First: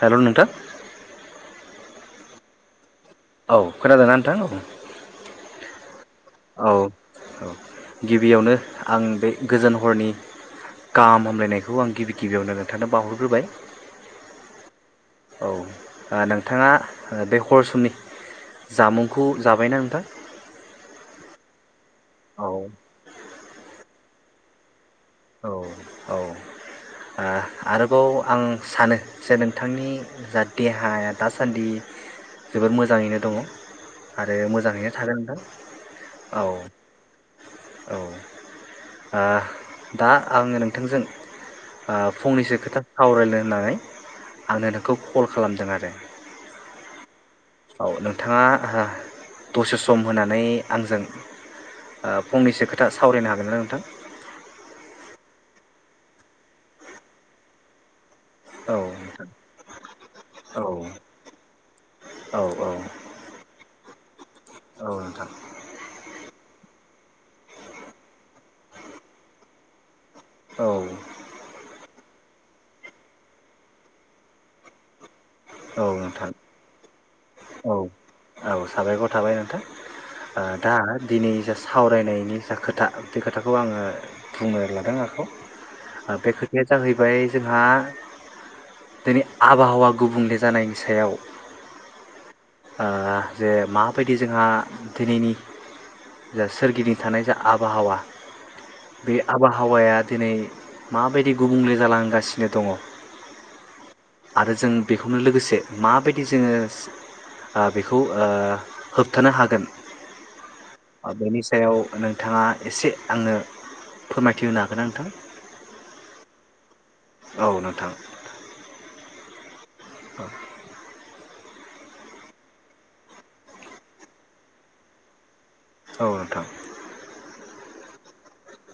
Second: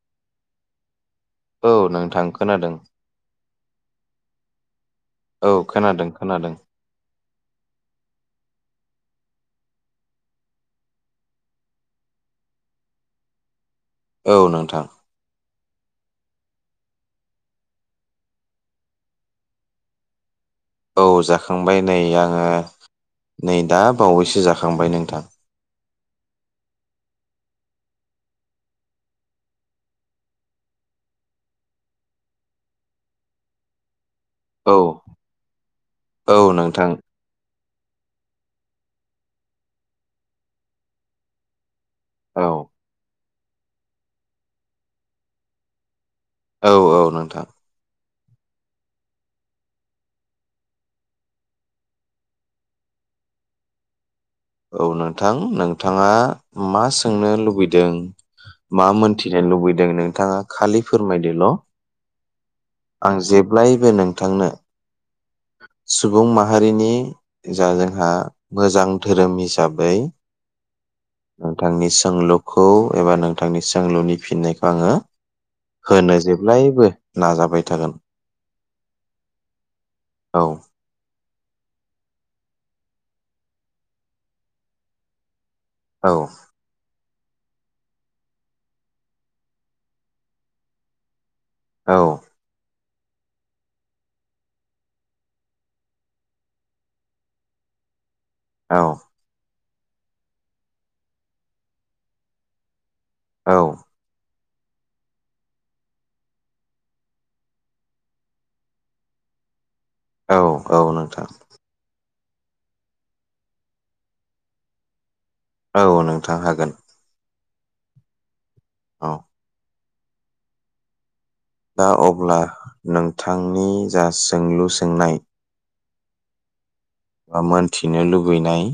Hello नोंथां। औ नोंथां खोनादों। औ खोनादों ना नोंथां? औ खोनादों खोनादों औ औ गिबियावनो आं बे गोजोन हरनि गाहाम हामलायनायखौ आं गिबि गिबियावनो नोंथांनो बावहरग्रोबाय। औ नोंथां। औ आ नोंथाङा बे हर समनि जामुंखौ जाबायना नोंथां? औ जाखांबाय। नै आङो औ नै दा बावैसो जाखांबाय नों औ औ आरोबाव आं सानो जे नोंथांनि जा देहाया दासान्दि जोबोर मोजाङैनो दंङ आरो औ मोजाङैनो थागोन नोंथां औ [unintelligible] औ दा आंङो नोंथांजों औ फंनैसो खोथा सावरायनो होननानै आंनो नोंखौ कल खालामदों आरो औ औ नोंथां औ नोंथांङा दसे सम होनानै आंजों फंनैसो खोथा सावरायनो हागोन ना नोंथां औ नोंथां नोंथांङा मा सोंनो लुबैदों औ मा नोंथां मोनथिनो लुबैदों नोंथाङा औ खालि फोरमायदोल आं जेब्लायबो नों थांनो [unintelligible] सुबुं माहारिनि जा जोंहा मोजां धोरोम हिसाबै औ नोंथांनि सोंलुखौ एबा नोंथांनि सोंलुनि फिननायखौ आंङो औ होनो नोंथां जेब्लायबो नाजाबाय थागोन आ साबायखर थाबाय औ नोंथां दा दिनै जा सावरायनायनि जा खोथा बे खोथाखौ आंङो बुंनो लादों औ आखायाव बे खोथाया जाहैबाय जोंहा दिनै आबहावा गुबुंले जानायनि सायाव औ ओ जे माबायदि जोंहा दिनैनि जा सोरगिदिं थानाय जा आबहावा बे आब बबहावाया दिनै माबायदि गुबुंले जालांगासिनो दंङ औ आरो जों बेखौनो लोगोसे माबायदि जोंङो बेखौ खौ होबथानो हागोन औ औ नोंथां बेनि सायाव नों नोंथाङा एसे आंनो फोरमायथि होनो हागोना नोंथां औ नोंथां हागोन औ नोंथां औ औ दा अब्ला नोंथांनि जा सोंलु सोंनाय औ नोंथां बा मोनथिनो लुुबैनाय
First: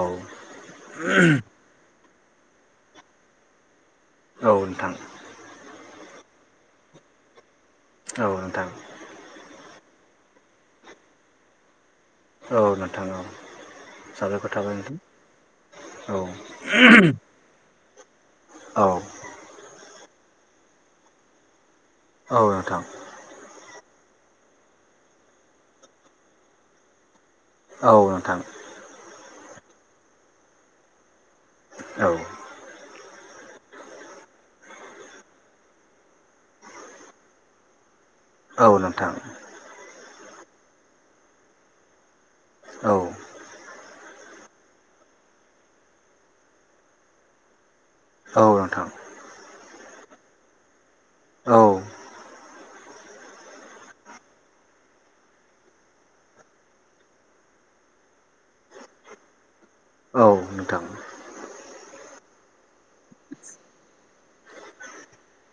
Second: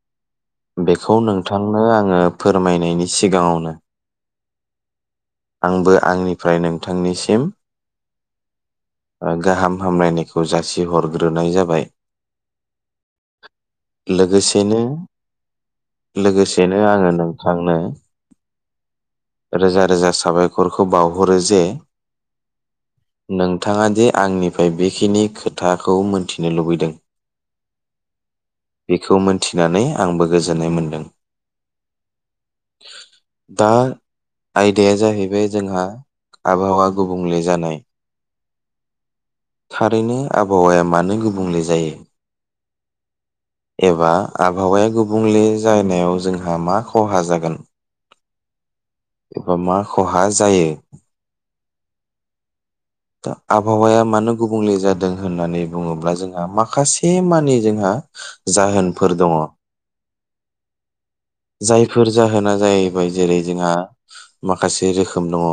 औ बेखौ नोंथांनो आंङो फोरमायनायनि सिगाङावनो औ ओनथां। आंबो आंनिफ्राय नोंथांनिसिम औ नोंथां। ओ गाहाम हामलायनायखौ जासि हरग्रोनाय जाबाय। बाय। औ नोंथां औ साबायखर थाबाय लोगोसेनो नोंथां औ लोगोसेनो आङो नोंथांनो औ रोजा रोजा स साबायख'रखौ बावहरो जे औ नोंथां। थाङा दि आंनिफ्राय बेखिनि खोथाखौ मोन थिनो लुबैदों औ नोंथां थिनानै आंबो गोजोननाय मोनदों। औ। दा आयदाया जाहैबाय जोंहा आबहावा गुबुंले जानाय औ नोंथां। ओरैनो आबहावाया मानो गुबुंले जायो? औ। एबा आबहावाया गुबुंले जानायाव जोंहा मा खहा जागोन? औ नोंथां। एबा मा खहा जायो? औ। दा आबहावाया मानो गुबुंले जादों होननानै बुङोब्ला जोंहा माखासे मानि जोंहा जाहोनफोर दङ'। औ नोंथां जायफोर जाहोना जाहैबाय जेरै जोंहा माखासे रोखोम दङ'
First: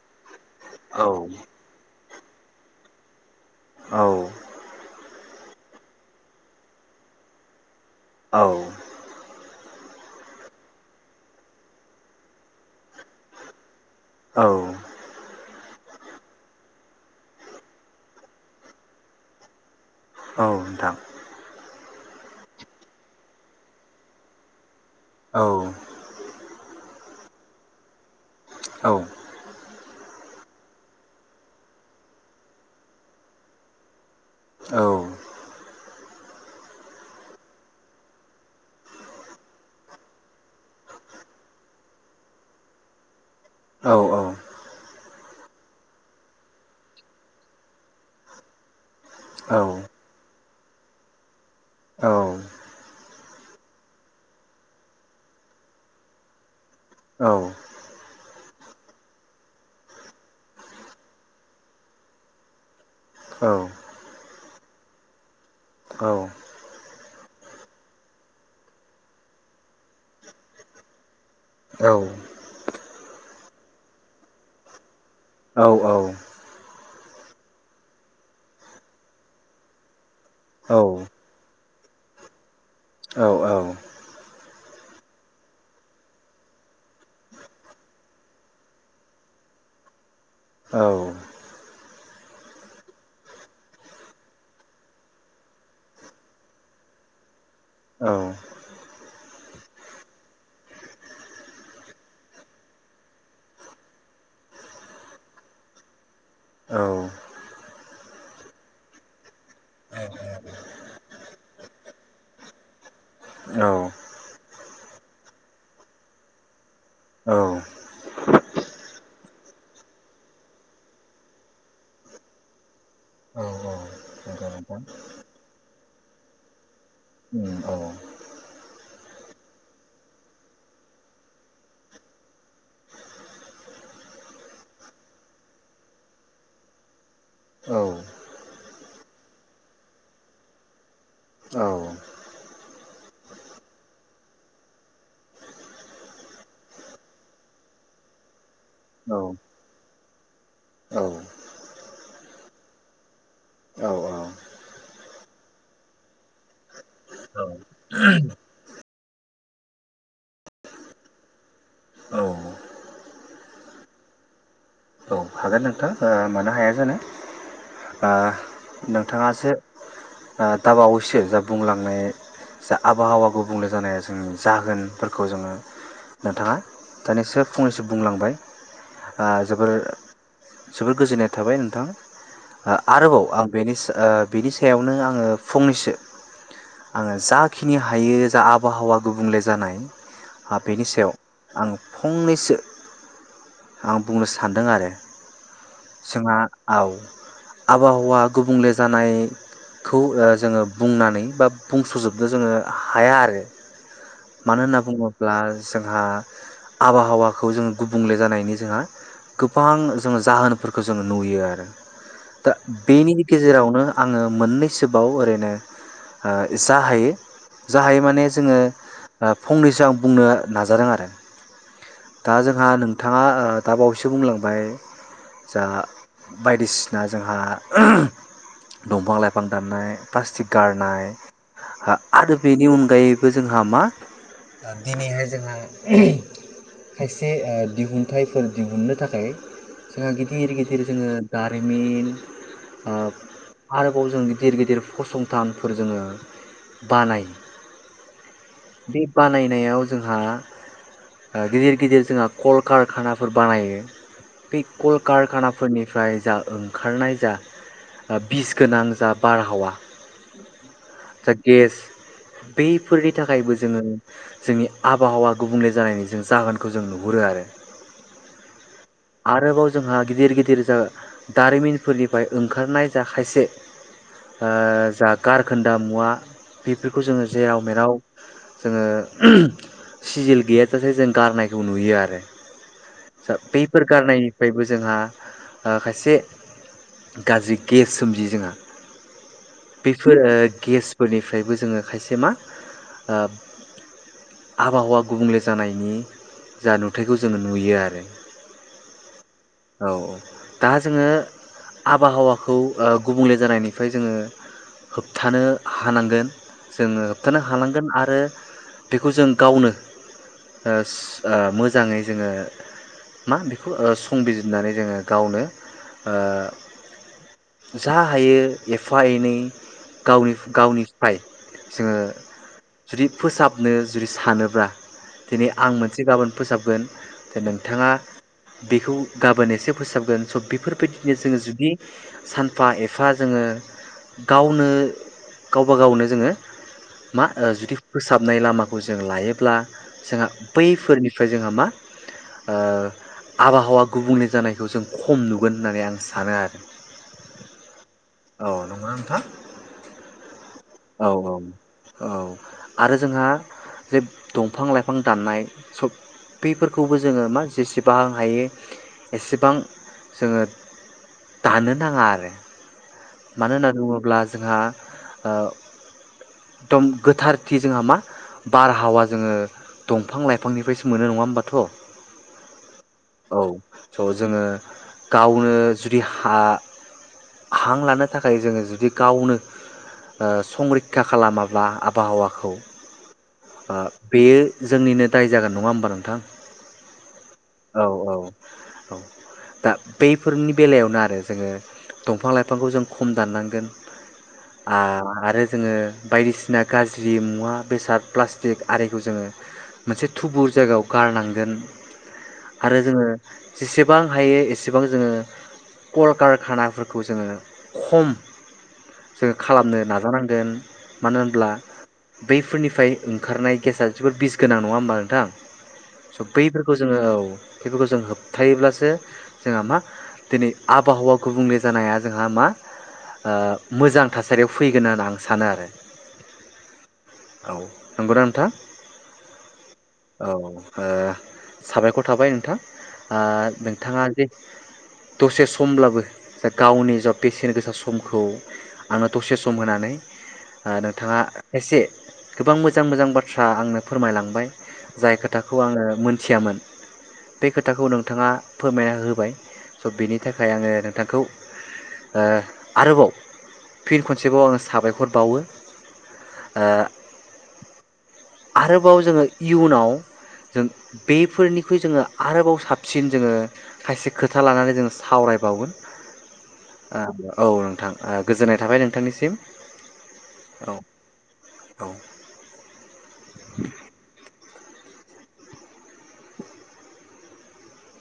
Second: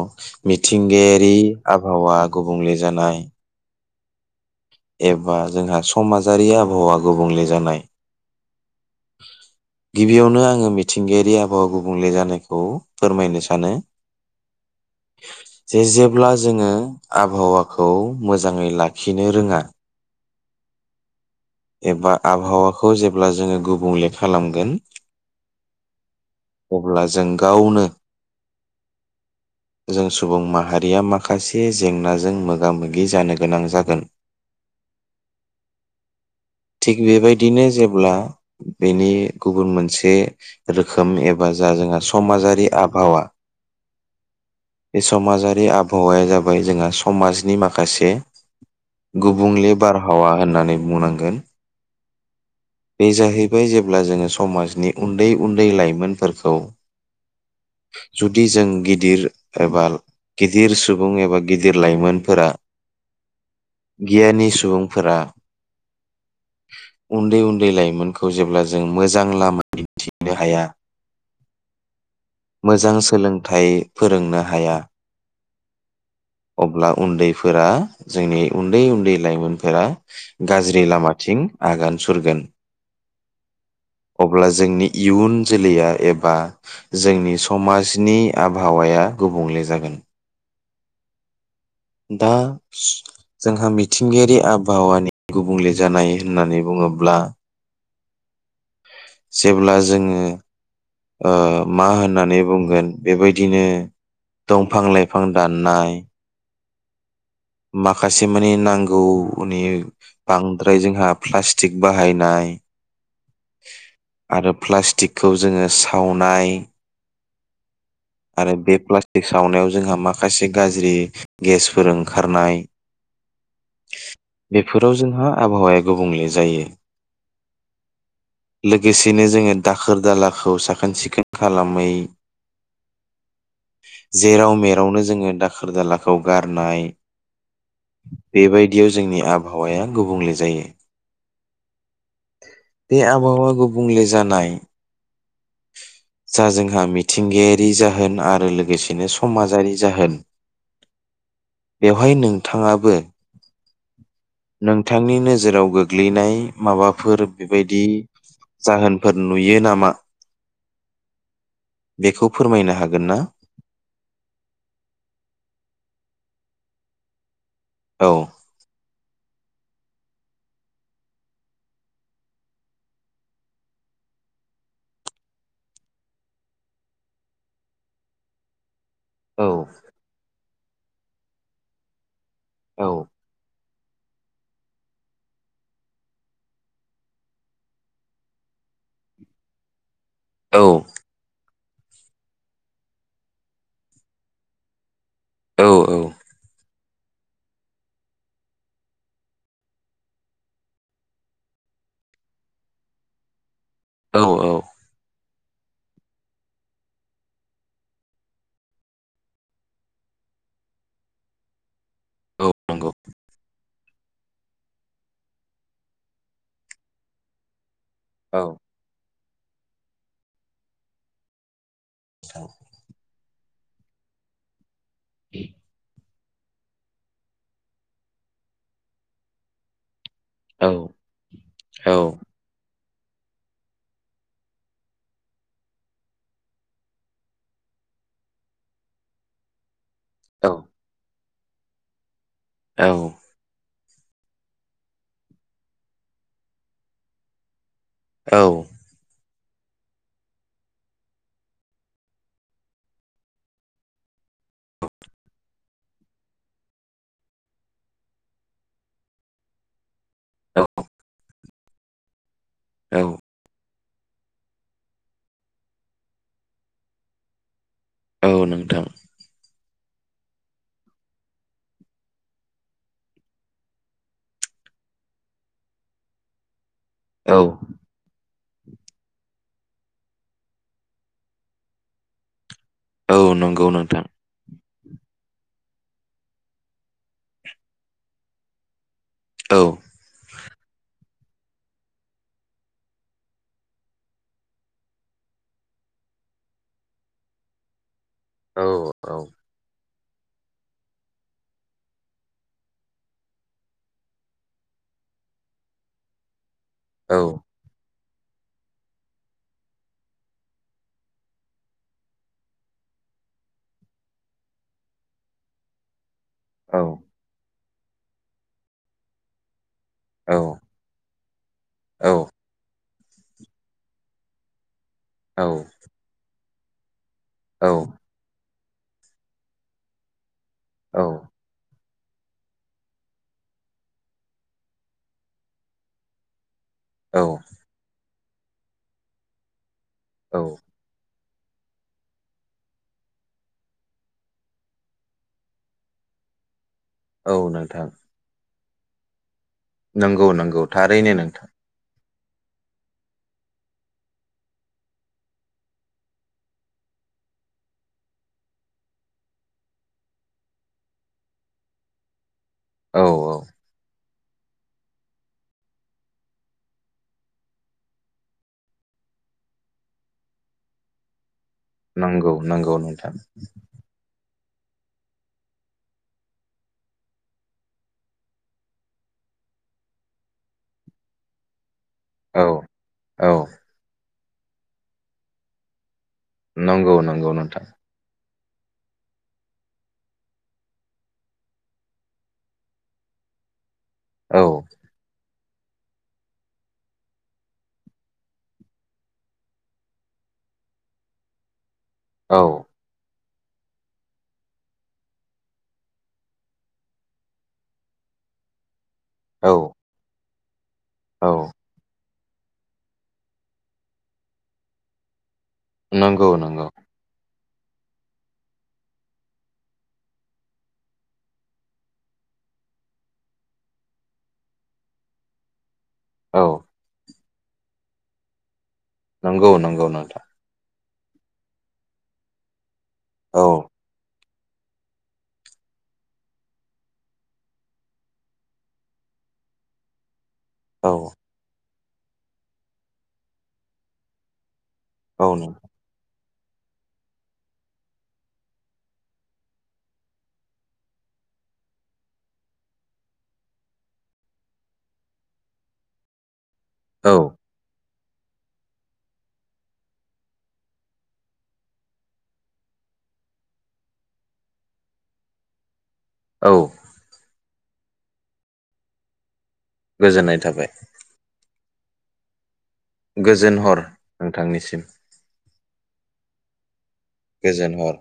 औ मिथिंगायारि आबहावा गुबुंले जानाय औ एबा जोंहा समाजारि आबहावा गुबुंले जानाय। औ गिबियावनो आङो मिथिंगायारि आबहावा गुबुंले जानायखौ फोरमायनो सानो औ जे जेब्ला जोङो आबहावाखौ मोजाङै लाखिनो रोङा औ नोंथां एबा आबहावाखौ जेब्ला जोङो गुबुंले खालामगोन औ अब्ला जों गावनो औ जों सुबुं माहारिया माखासे जेंनाजों मोगा मोगि जानो गोनां जागोन। औ थिग बेबायदिनो जेब्ला बेनि गुबुन मोनसे रोखोम एबा जा जोंहा समाजारि आबहावा औ बे समाजारि आबहावाया जाबाय जोंहा समाजनि माखासे औ गुबुंले बारहावा । होननानै बुंनांगोन। औ बे जाहैबाय जेब्ला जोङो समाजनि उन्दै उन्दै लाइमोनफोरखौ औ। जुदि जों गिदिर एबा गिदिर सुबुं एबा गिदिर लाइमोनफोरा गियानि सुबुंफोरा उन्दै उन्दै लाइमोनखौ जेब्ला जों मोजां लामा दिन्थिनो हाया औ। मोजां सोलोंथाइ फोरोंनो हाया अब्ला उन्दैफोरा जोंनि उन्दै उन्दै लाइमोनफोरा गाज्रि लामा थिं आगान सुरगोन। अब्ला जोंनि इयुन जोलैया एबा जोंनि समाजनि आबहावाया गुबुंले जागोन। औ। दा स जोंहा मिथिंगायारि आबहावानि गुबुंले जानाय होननानै बुङोब्ला जेब्ला जोङो ओ मा होननानै बुंगोन बेबायदिनो दंफां लाइफां दाननाय माखासे माने नांगौनि बांद्राय जोंहा प्लास्टिक बाहायनाय औ आरो प्लास्टिकखौ जोङो सावनाय औ आरो बे प्लास्टिक सावनायाव जोंहा माखासे गाज्रि गेसफोर ओंखारनाय। नंगौ नोंथां बेफोराव जोंहा आबहावाया गुबुंले जायो। उम औ औ लोगोसेनो जोङो दाखोर दालाखौ साखोन सिखोन खालामै जेराव मेरावनो जोङो दाखोर दालाखौ गारनाय औ याव जोंनि आबहावाया गुबुंले जायो। औ बे आबहावा गुबुंले जानाय जा जोंहा मिथिंगायारि जाहोन आरो लोगोसेनो औ समाजारि जाहोन औ बेवहाय नोंथाङाबो नोंथांनि नोजोराव गोग्लैनाय माबाफोर बेबायदि जाहोन फोर नुयो नामा? औ बेखौ फोरमायनो हागोन ना? औ हागोन नोंथां मानो हाया जानो। आ औ नोंथाङा मोनसे दाबावैसो जा बुंलांनाय जा आबहावा गुबुंले जानाया जोंनि जाहोनफोरखौ जोङो नोंथाङा दाानिसो फंनैसो बुंलांबाय आ औ जोबोर जोबोर गोजोननाय थाबाय नोंथां। ओ औ आरोबाव आं बेनि सा ओ बिनि सायावनो आङो फंनैसो आङो जाखिनि हायो जा आबहावा गुबुंले जानाय आ औ बेनि सायाव आं फंनैसो आं बुंनो सानदों आरो औ जोंहा औ आबहावा गुबुंले जानायखौ ओ जोङो बुंनानै बा बुंसजोबनो जोङो हाया आरो। औ मानो होनना बुङो ब्ला जोंहा आबहावाखौ जोंङो गुबुंले जानायनि जोंहा गोबां जोङो जाहोनोफोरखौ जोङो नुयो आरो औ दा नंगौ बेनि गेजेरावनो आङो मोननैसोबाव ओरैनो जा हायो जा हायो माने औ जोङो ओ फंनैसो आं बुंनो नाजादों आरो दा जोंहा नोंथाङा ओ दाबावैसो बुंलांबाय जा बायदिसिना जोंहा दंफां लाइफां दाननाय प्लास्टिक औ गारनाय औ आरो बेनि अन गायैबो जोंहा मा दिनैहाय जोंहा खायसे ओ दिहुनथाइफोर दिहुननो थाखाय जोंहा गिदिर गिदिर जोङो दारिमिन औ ओ आरोबाव जों गिदिर गिदिर फसंथानफोर जोङो बानायो। बि बानाय नायाव जोंहा ओ गिदिर गिदिर जोंहा कल कारखानाफोर बानायो। बे कल कारखानाफोरनिफ्राय जा ओंखारनाय जा ओ बिस गोनां जा बारहावा औ। जा गेस बेफोरनि थाखायबो जोङो जोंनि आबहावा गुबुंले जानायनि जों जाहोनखौ जों नुहुरो आरो। औ नोंथां। आरोबाव जोंहा गिदिर गिदिर जा दारिमिनफोरनिफ्राय ओंखारनाय जा खायसे ओ जा गारखोन्दा मुवा बेफोरखौ जोङो औ जे रावमेराव जोङो सिजेल गैयाजासे जों गारनायखौ नुयो आरो। औ नंगौ। फोर नोंथां गारनायनिफ्रायबो जोंहा ओ खायसे गाज्रि गेस सोमजियो जोंहा। औ बेफोर ओ गेस फोरनिफ्रायबो जोङो खायसे मा आबहावा गुबुंले जानायनि जा नुथायखौ जोङो नुयो आरो। औ औ। औ औ दा जोङो आबहावाखौ ओ गुबुंले जानायनिफ्राय जोङो होबथानो हानांगोन। जोङो औ होबथानो हालांगोन आ रो बेखौ जों गावनो ओ ओ मोजाङै जोङो मा बेखौ ओ संबिजिरनानै जोङो गावनो औ ओ। जा हायो एफा एनै गावनि गावनिफ्राय जोङो जुदि फोसाबनो जुदि सानोब्ला दिनै औ आं मोनसे गाबोन फोसाबगोन दा औ नोंथाङा बेखौ गाबोन एसे फोसाबगोन स बे फोरबायदिनो जोङो जुदि सानफा एफा जोङो गावनो गावबा गावनो जोङो मा औ ओ जुदि फोसाबनाय लामाखौ जों लायोब्ला जोंहा बैफोरनि फ्राय जोंहा मा ओ आबहावा गुबुंले जानायखौ जों खम नुगोन होननानै आं सानो आरो। औ नोंथां। औ नंगौना नोंथां? नंगौ नंगौ औ थारैनो नोंथां। औ आरो जोंहा जे दंफां लाइफां दाननाय सब बेफोरखौबो जोङो मा जेसेब बां हायो एसेबां जोङो दानो नाङा आरो। औ औ मानो होनना बुङोब्ला जोंहा ओ दम गोथारथि जोंहा मा बारहावा जोङो दंफां लाइफांनिफ्रायसो मोनो नङा होमबाथ'? नंगौ। नंगौ नोंथां औ स' जोङो गावनो जुदि हा हां लानो थाखाय जोङो जुदि गावनो संरैखा खालामाब्ला औ आबहावाखौ औ ओ बेयो जोंनिनो दाय जागोन नङा होमबा नोंथां? नंगौ नंगौ। नोंथां औ औ। औ दा बैफोरनि बेलायावनो आरो जोङो दंफां लाइफांखौ जों खम दाननांगोन। औ आ आरो जोङो बायदिसिना गाज्रि मुवा बेसाद प्लास्टिक आरिखौ जोङो मोनसे थुबुर जायगायाव गारनांगोन। औ आरो जोङो जेसेबां हायो एसेबां जोङो कलकारखानाफोरखौ जोङो खम जोङो औ खालामनो नाजानांगौ। [unintelligible] मानो औ होनब्ला बैफोरनिफ्राय ओंखारनाय गेसा जोबोर बिस गोनां नङा होमबा नोंथां? स' नंगौ नंगौ। बैफोरखौ जोङो औ बेफोरखौ जों होबथायोब्लासो जोंहा मा दिनै आबहावा गुबुंले जानाया जोंहा मा ओ मोजां थासारियाव फैगोन होनना आं सानो आरो। औ। औ नंगौना नोंथां? नंगौ नंगौ नोंथां। औ ओ साबायखर थाबाय नोंथां। ओ औ नोंथाङा दसे समब्लाबो गावनि जा बेसेन गोसा समखौ आङो दसे सम होनानै औ नोंथाङा एसे गोबां मोजां मोजां बाथ्रा आंनो फोरमायलांबाय। जाय औ खोथाखौ नोंथां आङो मोन मिथियामोन बे खोथाखौ नोंथाङा फोरमायना होबाय स' बिनि थाखाय आङो नोंथांखौ ओ आरोबाव फिन खनसेबाव आङो साबायखर बावो। ओ औ आरोबाव जोङो इयुनाव जों बेफोरनिख्रुइ जोङो आरोबाव साबसिन जोङो खायसे खोथा लानानै जोङो सावरायबावगोन। औ आबा औ नोंथां ओं गोजोननाय थाबाय नोंथांनिसिम। गोजोननाय थाबाय। औ औ गोजोन हर नोंथांनिस [unintelligible] गोजोन हर।